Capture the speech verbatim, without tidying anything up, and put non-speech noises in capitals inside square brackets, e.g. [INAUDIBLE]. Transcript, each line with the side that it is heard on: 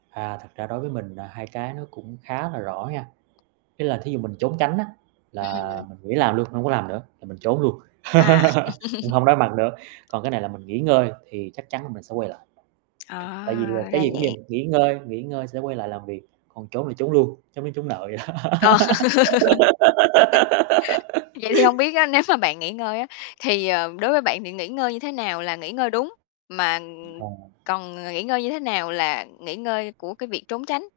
right: À, thật ra đối với mình là hai cái nó cũng khá là rõ nha, ý là thí dụ mình trốn tránh á, là
left: Ừm.
right: mình nghỉ làm luôn, hông có làm nữa, là mình trốn luôn,
left: À.. [LAUGHS]
right: [LAUGHS] cũng hông đối mặt nữa, còn cái này là mình nghỉ ngơi thì chắc chắn là mình sẽ quay lại. Tại vì, à,
left: À,
right: cái
left: ra
right: gì cũng
left: vậy.
right: vậy, nghỉ ngơi nghỉ ngơi sẽ quay lại làm việc, còn trốn là trốn luôn, trốn như trốn nợ vậy đó.
left: Ờ. [LAUGHS] Vậy thì hông
right: [GIGGLES]
left: biết á, nếu mà bạn nghỉ ngơi á, thì, ờ, đối với bạn thì nghỉ ngơi như thế nào là nghỉ ngơi đúng? Mà, ừm,
right: À.
left: còn, ờ, nghỉ ngơi như thế nào là nghỉ ngơi của cái việc trốn tránh?